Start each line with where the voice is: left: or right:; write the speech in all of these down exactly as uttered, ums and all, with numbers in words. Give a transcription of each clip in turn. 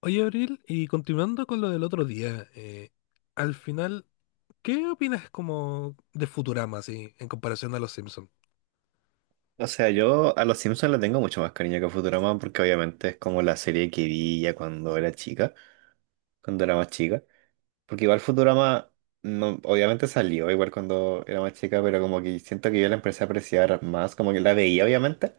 left: Oye, Abril, y continuando con lo del otro día, eh, al final, ¿qué opinas como de Futurama, así, en comparación a Los Simpsons?
right: O sea, yo a Los Simpsons le tengo mucho más cariño que a Futurama porque obviamente es como la serie que vi ya cuando era chica, cuando era más chica. Porque igual Futurama, no, obviamente salió igual cuando era más chica, pero como que siento que yo la empecé a apreciar más, como que la veía obviamente,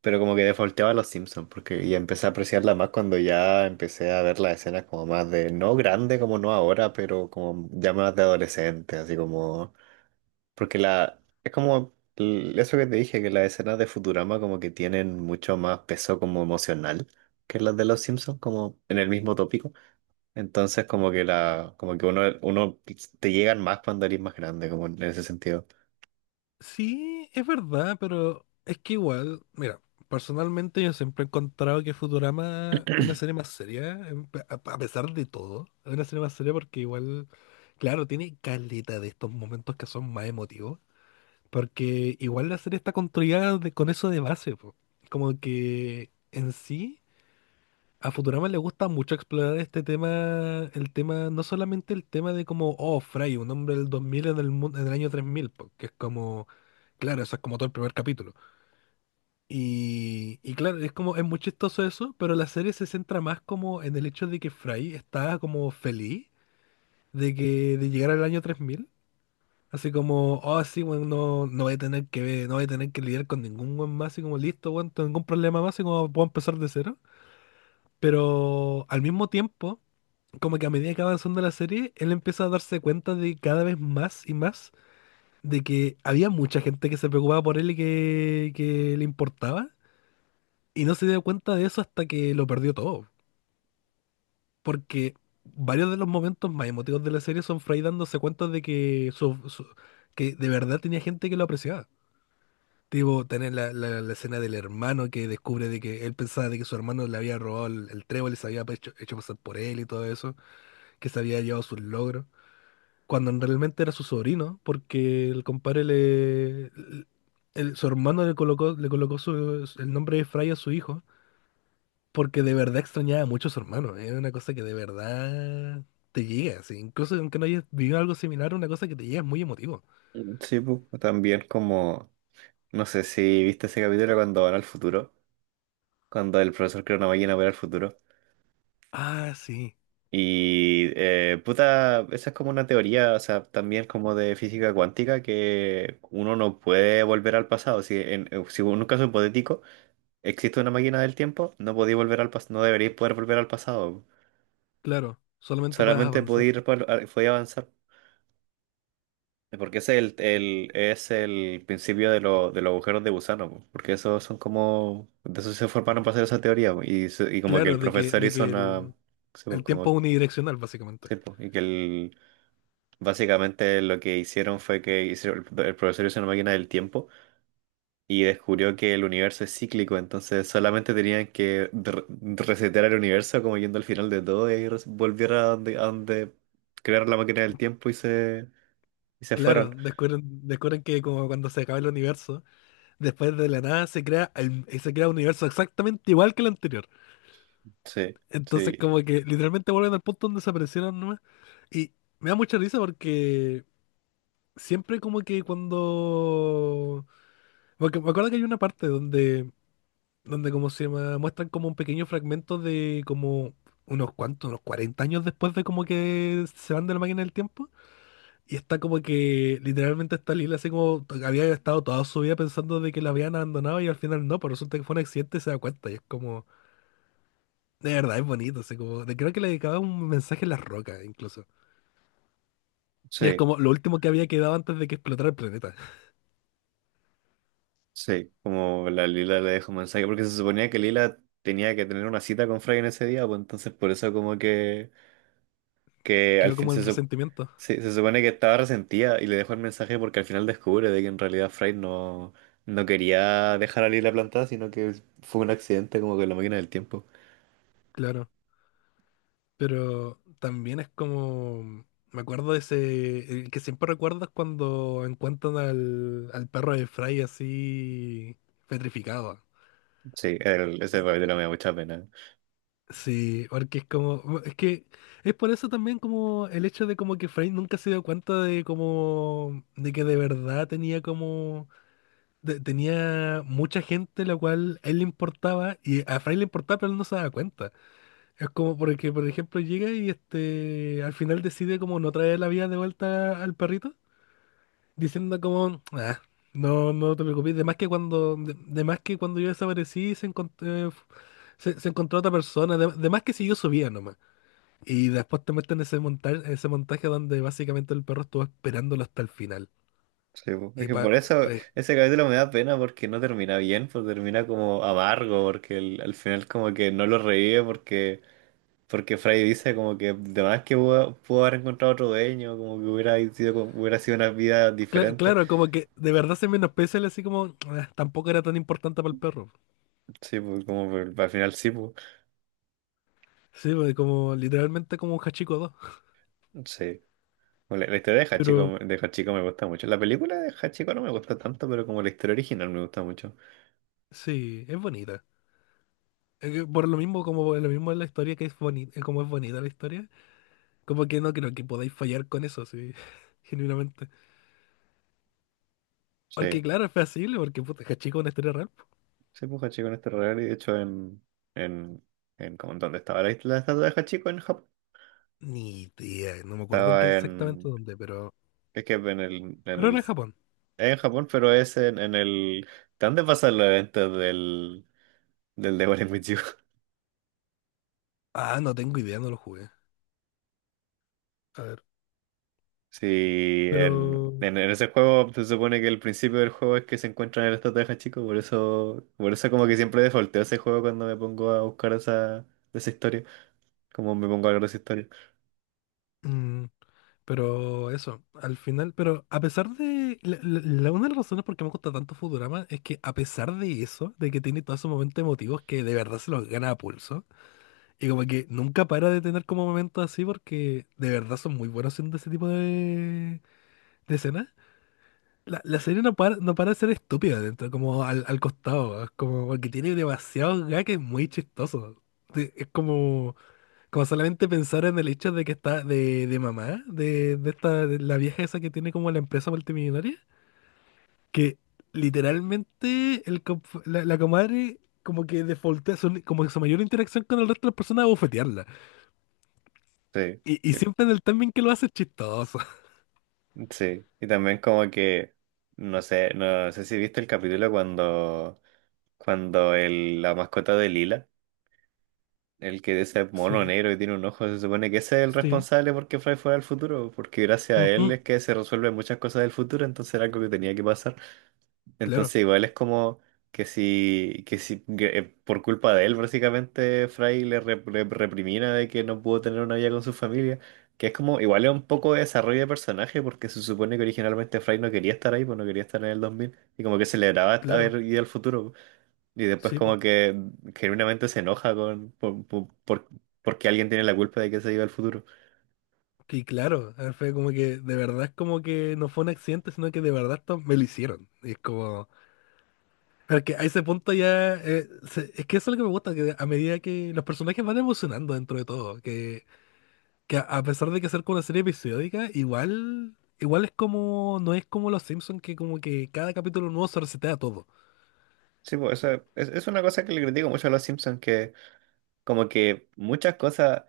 right: pero como que defaulteaba a Los Simpsons porque ya empecé a apreciarla más cuando ya empecé a ver las escenas como más de, no grande como no ahora, pero como ya más de adolescente, así como... Porque la, es como l- eso que te dije, que las escenas de Futurama como que tienen mucho más peso como emocional que las de Los Simpsons, como en el mismo tópico. Entonces como que la, como que uno, uno te llegan más cuando eres más grande, como en ese sentido.
left: Sí, es verdad, pero es que igual, mira, personalmente yo siempre he encontrado que Futurama es una serie más seria, en pe- a a pesar de todo, es una serie más seria porque igual, claro, tiene caleta de estos momentos que son más emotivos, porque igual la serie está construida de- con eso de base, po. Como que en sí... A Futurama le gusta mucho explorar este tema, el tema, no solamente el tema de como, oh, Fry, un hombre del dos mil en el, mun- en el año tres mil, porque es como, claro, eso es como todo el primer capítulo. Y, y claro, es como, es muy chistoso eso, pero la serie se centra más como en el hecho de que Fry está como feliz de que, de llegar al año tres mil. Así como, oh, sí, bueno, no, no voy a tener que ver- no voy a tener que lidiar con ningún buen más, así como, listo, bueno, ningún problema más, así como puedo empezar de cero. Pero al mismo tiempo como que a medida que va avanzando la serie, él empieza a darse cuenta de cada vez más y más de que había mucha gente que se preocupaba por él y que, que le importaba. Y no se dio cuenta de eso hasta que lo perdió todo. Porque varios de los momentos más emotivos de la serie son Fry dándose cuenta de que, su- su- que de verdad tenía gente que lo apreciaba. Tipo, tener la, la- la escena del hermano que descubre de que él pensaba de que su hermano le había robado el, el trébol y se había hecho, hecho pasar por él y todo eso, que se había llevado sus logros, cuando realmente era su sobrino, porque el compadre le... el- Su hermano le colocó, le colocó su- el nombre de Fry a su hijo, porque de verdad extrañaba mucho a su hermano. Es una cosa que de verdad te llega, sí. Incluso aunque no hayas vivido algo similar, una cosa que te llega es muy emotivo.
right: Mm, sí, pues, también como, no sé si viste ese capítulo cuando van al futuro, cuando el profesor crea una máquina para ir al futuro.
left: Ah, sí,
right: Y eh, puta, esa es como una teoría, o sea, también como de física cuántica, que uno no puede volver al pasado. Si en, eh, si en un caso hipotético existe una máquina del tiempo, no podéis volver al pas- no deberíais poder volver al pasado.
left: claro, solamente puedes
right: Solamente
left: avanzar.
right: podéis ir por- a- podéis avanzar. Porque ese es el, el- es el principio de, lo- de los agujeros de gusano, po. Porque esos son como, de eso se formaron para hacer esa teoría, po. y, se- y como que
left: Claro,
right: el
left: de que,
right: profesor
left: de
right: hizo
left: que
right: una,
left: el,
right: sí, po,
left: el tiempo
right: como,
left: es unidireccional, básicamente.
right: sí, po, y que el básicamente lo que hicieron fue que hicieron- el el profesor hizo una máquina del tiempo y descubrió que el universo es cíclico, entonces solamente tenían que re- resetear el universo como yendo al final de todo y res- volvieron a donde, a donde crearon la máquina del tiempo y se, y se
left: Claro,
right: fueron.
left: descubren, descubren que como cuando se acaba el universo, después de la nada se crea, el- eh, se crea un universo exactamente igual que el anterior.
right: Sí,
left: Entonces
right: sí,
left: como que literalmente vuelven al punto donde se aparecieron nomás. Y me da mucha risa porque siempre como que cuando... Porque me acuerdo que hay una parte donde, donde como se llama, muestran como un pequeño fragmento de como unos cuantos, unos cuarenta años después de como que se van de la máquina del tiempo. Y está como que literalmente está Lila así como to- había estado toda su vida pensando de que la habían abandonado y al final no, pero resulta que fue un accidente y se da cuenta. Y es como, de verdad, es bonito. Así como, de- creo que le dedicaba un mensaje a las rocas incluso. Y es
right: sí,
left: como lo último que había quedado antes de que explotara el planeta.
right: sí, como la Lila le dejó un mensaje, porque se suponía que Lila tenía que tener una cita con Frey en ese día, pues entonces por eso como que que al
left: Quedó
right: fin
left: como
right: se,
left: el
right: sup-
left: resentimiento,
right: se, se supone que estaba resentida y le dejó el mensaje porque al final descubre de que en realidad Fry no, no quería dejar a Lila plantada, sino que fue un accidente como que la máquina del tiempo.
left: claro. Pero también es como, mm, me acuerdo de ese, el que siempre recuerdas cuando encuentran al, al perro de Fry así petrificado.
right: Sí, el- ese capítulo me da mucha pena.
left: Sí, porque es como, es que es por eso también como el hecho de como que Frey nunca se dio cuenta de como, de que de verdad tenía como, de- tenía mucha gente la cual él le importaba y a Frey le importaba pero él no se daba cuenta. Es como porque, por ejemplo, llega y este, al final decide como no traer la vida de vuelta al perrito, diciendo como, ah, no, no te preocupes, de más que cuando, de, de más que cuando yo desaparecí se, encont- eh, se, se encontró otra persona, de, de más que siguió su vida nomás. Y después te meten ese montaje, ese montaje donde básicamente el perro estuvo esperándolo hasta el final.
right: Sí, po. Es
left: Y
right: que
left: pa-
right: por eso
left: eh,
right: ese capítulo me da pena porque no termina bien, pues termina como amargo, porque el- al final como que no lo revive porque... Porque Fry dice como que de más que pudo, pudo haber encontrado otro dueño, como que hubiera sido, hubiera sido una vida
left: cla-
right: diferente.
left: claro, como que de verdad se menosprecia el así como "Ah, tampoco era tan importante para el perro."
right: Sí, pues como por- al final sí, pues.
left: Sí, pues, como literalmente como un Hachiko dos.
right: Sí. Bueno, La, la historia de
left: Pero
right: Hachiko, de Hachiko me gusta mucho. La película de Hachiko no me gusta tanto, pero como la historia original me gusta mucho.
left: sí, es bonita. Es que por lo mismo, como lo mismo es la historia que es bonita, como es bonita la historia, como que no creo que podáis fallar con eso, sí, genuinamente. Porque
right: Sí,
left: claro, es fácil, porque puta, Hachiko es una historia real, po.
right: sí, pues Hachiko en este real y de hecho en, en, en como en donde estaba la, isla- la estatua de Hachiko en Japón.
left: Ni idea, no me acuerdo en qué
right: Estaba
left: exactamente
right: en,
left: dónde, pero
right: es que en el, en
left: pero
right: el,
left: era en
right: es
left: Japón.
right: en Japón, pero es en, en el, ¿de dónde pasan los eventos del, del Devil May Cry?
left: Ah, no tengo idea, no lo jugué. A ver,
right: Sí, en,
left: pero...
right: en, en ese juego se supone que el principio del juego es que se encuentran en esta caja, chico, por eso, por eso como que siempre defaulteo ese juego cuando me pongo a buscar esa, esa historia, como me pongo a hablar de esa historia.
left: mm, pero eso, al final, pero a pesar de... La, la- la- una de las razones por qué me gusta tanto Futurama es que a pesar de eso, de que tiene todos esos momentos emotivos que de verdad se los gana a pulso, y como que nunca para de tener como momentos así porque de verdad son muy buenos haciendo ese tipo de, de escenas. La, la serie no para, no para de ser estúpida dentro, como al, al costado, es como porque tiene demasiados gags muy chistosos. Sí, es como... Como solamente pensar en el hecho de que está de, de mamá, de, de esta, de la vieja esa que tiene como la empresa multimillonaria, que literalmente el, comp- la, la comadre como que defaultea, su- como que su mayor interacción con el resto de las personas es bofetearla.
right: Sí,
left: Y, y
right: sí,
left: siempre en el timing que lo hace es chistoso.
right: sí. Y también como que, no sé, no sé si viste el capítulo cuando, cuando el, la mascota de Lila, el que es ese mono
left: Sí,
right: negro y tiene un ojo, se supone que ese es el
left: sí,
right: responsable porque Fry fuera al futuro, porque gracias a él
left: ujú.
right: es que se resuelven muchas cosas del futuro, entonces era algo que tenía que pasar.
left: Claro,
right: Entonces igual es como que si, que si que, eh, por culpa de él básicamente Fry le rep- rep- reprimina de que no pudo tener una vida con su familia, que es como igual es un poco de desarrollo de personaje porque se supone que originalmente Fry no quería estar ahí, pues no quería estar en el dos mil y como que celebraba
left: claro,
right: haber ido al futuro y después
left: sí, pues.
right: como que genuinamente se enoja con por, por- por- porque alguien tiene la culpa de que se iba al futuro.
left: Y claro, fue como que de verdad es como que no fue un accidente, sino que de verdad esto me lo hicieron. Y es como... Pero es que a ese punto ya. Eh, se- es que eso es lo que me gusta, que a medida que los personajes van evolucionando dentro de todo. Que, que a a pesar de que ser como una serie episódica, igual. Igual es como. No es como Los Simpsons, que como que cada capítulo nuevo se resetea todo.
right: Sí, pues eso es, es una cosa que le critico mucho a Los Simpsons que como que muchas cosas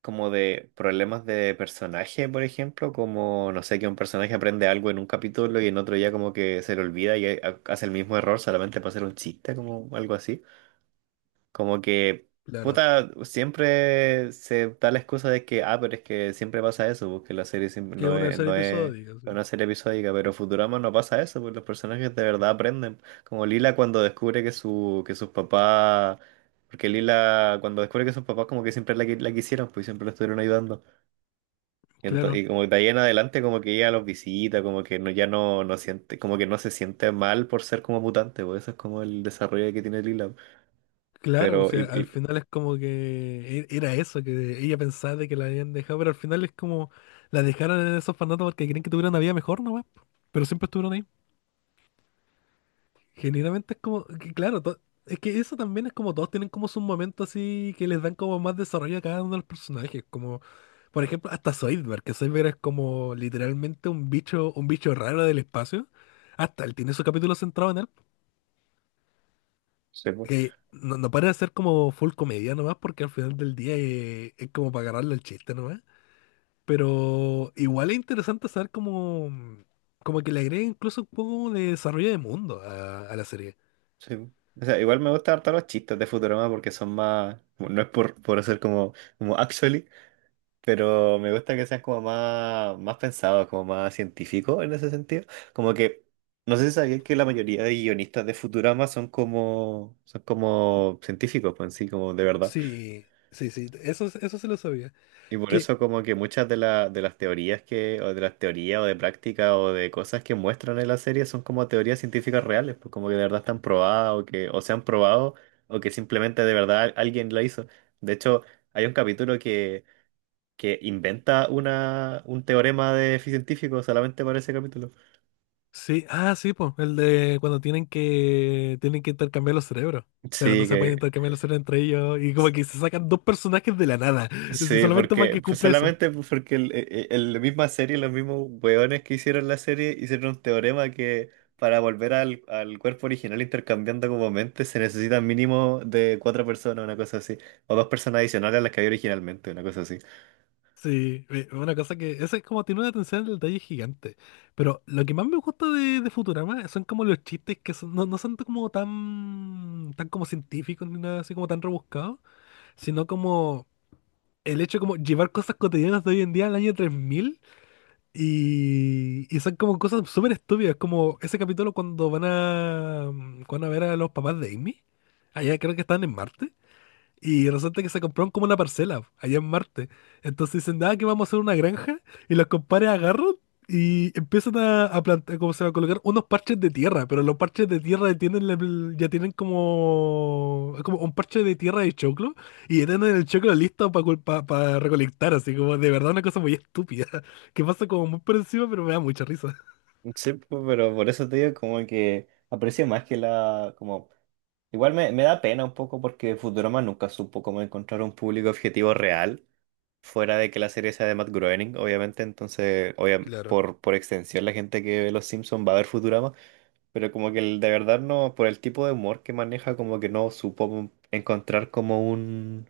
right: como de problemas de personaje, por ejemplo, como no sé, que un personaje aprende algo en un capítulo y en otro ya como que se le olvida y ha- hace el mismo error solamente para hacer un chiste, como algo así. Como que,
left: Claro.
right: puta, siempre se da la excusa de que, ah, pero es que siempre pasa eso, porque la serie siempre
left: Que es
right: no
left: una
right: es,
left: serie
right: no es
left: episódica, sí.
right: una serie episódica, pero Futurama no pasa eso, porque los personajes de verdad aprenden. Como Lila cuando descubre que su, que sus papás, porque Lila cuando descubre que sus papás como que siempre la, qui- la quisieron, pues siempre la estuvieron ayudando. Y, ento-
left: Claro.
right: y como de ahí en adelante como que ella los visita, como que no, ya no, no siente, como que no se siente mal por ser como mutante, pues eso es como el desarrollo que tiene Lila.
left: Claro, o
right: Pero, y,
left: sea, al
right: y-
left: final es como que e- era eso, que ella pensaba de que la habían dejado, pero al final es como la dejaron en esos orfanatos porque creen que tuvieron una vida mejor nomás, pero siempre estuvieron ahí. Generalmente es como, que claro, to- es que eso también es como todos tienen como sus momentos así que les dan como más desarrollo a cada uno de los personajes, como por ejemplo hasta Zoidberg, que Zoidberg es como literalmente un bicho, un bicho raro del espacio, hasta él tiene su capítulo centrado en él,
right: Sí. Pues.
left: que no, no para de ser como full comedia nomás, porque al final del día eh, es, como para agarrarle el chiste nomás, pero igual es interesante saber como, como que le agrega incluso un poco de desarrollo de mundo a a la serie.
right: Sí. O sea, igual me gustan harto los chistes de Futurama porque son más, bueno, no es por, por hacer como, como actually, pero me gusta que sean como más, más pensados, como más científicos en ese sentido. Como que, no sé si sabían que la mayoría de guionistas de Futurama son como, son como científicos, pues en sí, como de verdad.
left: Sí, sí, sí, eso, eso se lo sabía.
right: Y por
left: Que,
right: eso como que muchas de, la- de las teorías que, o de las teorías o de prácticas o de cosas que muestran en la serie son como teorías científicas reales, pues como que de verdad están probadas o que o se han probado o que simplemente de verdad alguien la hizo. De hecho, hay un capítulo que, que inventa una, un teorema de científico solamente para ese capítulo.
left: sí, ah, sí, pues, el de cuando tienen que, tienen que intercambiar los cerebros. Pero no
right: Sí,
left: se pueden
right: que...
left: intercambiar los cerebros entre ellos. Y como que se sacan dos personajes de la nada. Sí,
right: Sí,
left: solamente para
right: porque
left: que
right: pues
left: cumpla eso.
right: solamente pues, porque el- e- e- la misma serie, los mismos weones que hicieron la serie, hicieron un teorema que para volver al, al cuerpo original intercambiando como mentes se necesitan mínimo de cuatro personas, una cosa así, o dos personas adicionales a las que había originalmente, una cosa así.
left: Sí, eh, una cosa que, ese es como tiene una atención al detalle gigante. Pero lo que más me gusta de, de Futurama son como los chistes que son, no, no son como tan, tan como científicos ni nada así como tan rebuscados, sino como el hecho de como llevar cosas cotidianas de hoy en día al año tres mil. Y, y son como cosas súper estúpidas, como ese capítulo cuando van a, mm, cuando van a ver a los papás de Amy. Allá creo que están en Marte. Y resulta que se compraron como una parcela allá en Marte. Entonces dicen, ah, que vamos a hacer una granja. Y los compadres agarran y empiezan a, a plantar, como se va a colocar, unos parches de tierra. Pero los parches de tierra tienen, la- ya tienen como, como un parche de tierra de choclo. Y ya tienen el choclo listo para recolectar. Así como de verdad una cosa muy estúpida. Que pasa como muy por encima, pero me da mucha risa.
right: Sí, pu- pero por eso te digo como que aprecio más que la, como, igual me, me da pena un poco porque Futurama nunca supo cómo encontrar un público objetivo real. Fuera de que la serie sea de Matt Groening, obviamente, entonces, obvia-
left: Claro,
right: por, por extensión, la gente que ve Los Simpsons va a ver Futurama, pero como que el- de verdad no, por el tipo de humor que maneja, como que no supo encontrar como un,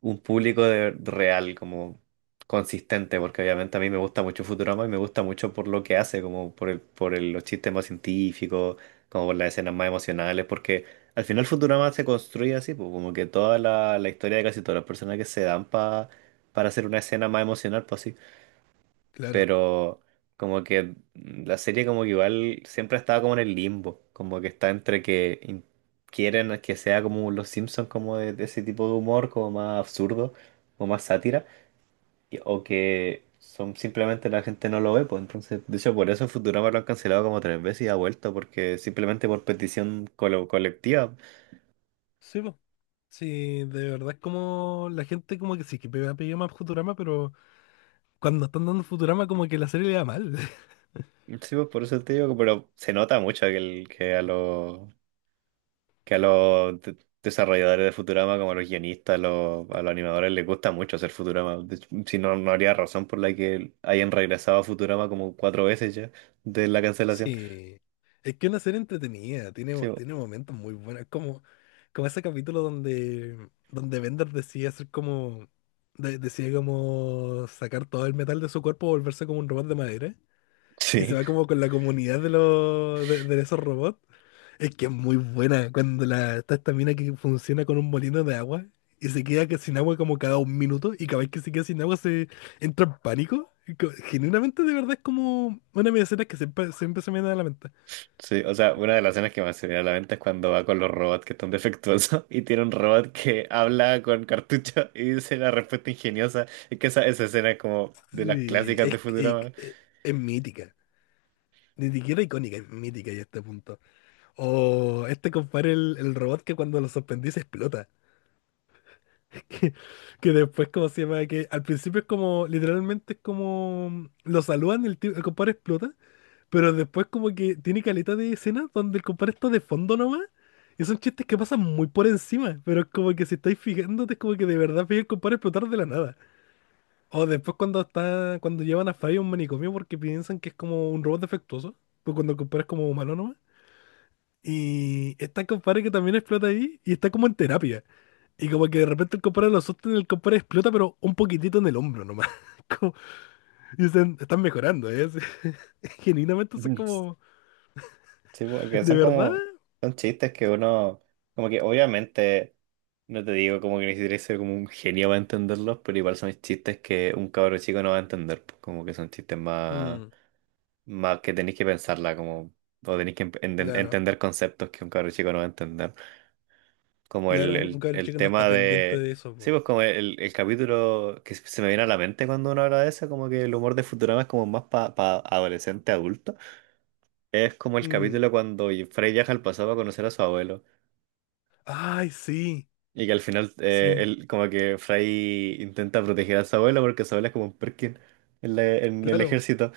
right: un público de, real, como consistente, porque obviamente a mí me gusta mucho Futurama y me gusta mucho por lo que hace, como por el, por el- los chistes más científicos, como por las escenas más emocionales, porque al final Futurama se construye así, pues como que toda la, la historia de casi todas las personas que se dan pa- para hacer una escena más emocional, pues así.
left: claro.
right: Pero como que la serie como que igual siempre ha estado como en el limbo, como que está entre que in- quieren que sea como Los Simpsons, como de, de ese tipo de humor, como más absurdo, como más sátira, y- o que son simplemente la gente no lo ve, pues entonces, de hecho por eso en Futurama lo han cancelado como tres veces y ha vuelto, porque simplemente por petición colo- colectiva.
left: Sí, po. Sí, de verdad es como la gente como que sí, que me ha pedido más Futurama, pero... Cuando están dando Futurama, como que la serie le da mal.
right: Sí, pues por eso te digo, que- pero se nota mucho que, el, que a los que a los de- desarrolladores de Futurama, como a los guionistas, a los, a los animadores, les gusta mucho hacer Futurama. De hecho, si no, no habría razón por la que hayan regresado a Futurama como cuatro veces ya de la cancelación.
left: Sí. Es que es una serie entretenida, tiene,
right: Sí,
left: mo-
right: bo-
left: tiene momentos muy buenos, como, como ese capítulo donde, donde Bender decide hacer como, de- decide como sacar todo el metal de su cuerpo, volverse como un robot de madera, y se
right: sí,
left: va como con la comunidad de los, de, de esos robots. Es que es muy buena cuando la, está esta mina que funciona con un molino de agua y se queda que- sin agua como cada un minuto y cada vez que se queda sin agua se entra en pánico. Y co- Genuinamente de verdad es como una de mis escenas que siempre, siempre se me da a la mente.
right: sí. O sea, una de las escenas que más se viene a la mente es cuando va con los robots que están defectuosos y tiene un robot que habla con cartucho y dice la respuesta ingeniosa. Es que esa, esa escena es como de las
left: Sí,
right: clásicas de
left: es, es,
right: Futurama.
left: es- es mítica. Ni siquiera icónica, es mítica ya a este punto. O este compadre, el, el robot que cuando lo sorprendí se explota. Que, que después, ¿como se llama? Que al principio es como, literalmente es como, lo saludan, el, tío- el compadre explota. Pero después como que tiene caleta de escenas donde el compadre está de fondo nomás. Y son chistes que pasan muy por encima. Pero es como que si estáis fijándote, es como que de verdad veis el compadre explotar de la nada. O después cuando está, cuando llevan a Fry a un manicomio porque piensan que es como un robot defectuoso. Pues cuando el compadre es como humano nomás. Y está el compadre que también explota ahí y está como en terapia. Y como que de repente el compadre lo asusta y el compadre explota, pero un poquitito en el hombro nomás. Como- y dicen, están mejorando, ¿eh? Genuinamente eso es como,
right: Sí, porque
left: de
right: son
left: verdad,
right: como, son chistes que uno, como que obviamente, no te digo como que necesitas ser como un genio para entenderlos, pero igual son chistes que un cabro chico no va a entender, pues, como que son chistes más,
left: mm,
right: más que tenéis que pensarla, como, o tenéis que enten-
left: claro,
right: entender conceptos que un cabro chico no va a entender. Como
left: claro,
right: el,
left: un, un
right: el,
left: cabro
right: el
left: chico no está
right: tema
left: pendiente
right: de,
left: de eso,
right: sí,
left: po.
right: pues como el, el capítulo que se me viene a la mente cuando uno habla de eso, como que el humor de Futurama es como más para pa pa adolescente adulto. Es como el
left: Mm,
right: capítulo cuando Frey viaja al pasado a conocer a su abuelo.
left: ay, sí,
right: Y que al final, eh,
left: sí,
right: él, como que Frey intenta proteger a su abuelo porque su abuelo es como un Perkin en, la- en el
left: claro.
right: ejército.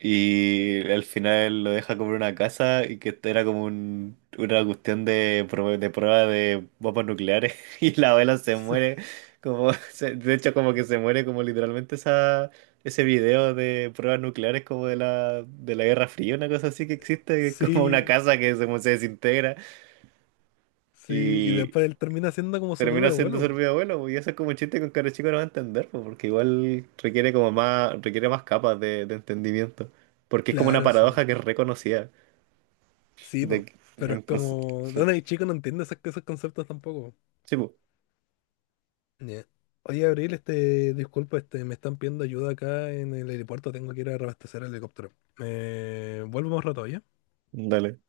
right: Y al final lo deja comprar una casa y que era como un- una cuestión de, prue- de prueba de bombas nucleares. Y la abuela se
left: Sí,
right: muere, como se- de hecho como que se muere como literalmente esa, ese video de pruebas nucleares como de la, de la Guerra Fría, una cosa así que existe, que es como una
left: sí,
right: casa que se, se desintegra
left: sí, y después él termina siendo como su propio
right: termina siendo
left: abuelo.
right: ser mi abuelo, pues, y eso es como un chiste con cara chico no va a entender, pues, porque igual requiere como más, requiere más capas de, de entendimiento, porque es como una
left: Claro, sí.
right: paradoja que es reconocida,
left: Sí,
right: de,
left: po.
right: que-
left: Pero es
right: entonces,
left: como.
right: fue-
left: Donde hay chico no entiende esas- esos conceptos tampoco.
right: sí, pues,
left: Ya. Oye, Abril, este, disculpa, este, me están pidiendo ayuda acá en el aeropuerto, tengo que ir a reabastecer el helicóptero. Eh, vuelvo más rato, ¿ya?
right: dale.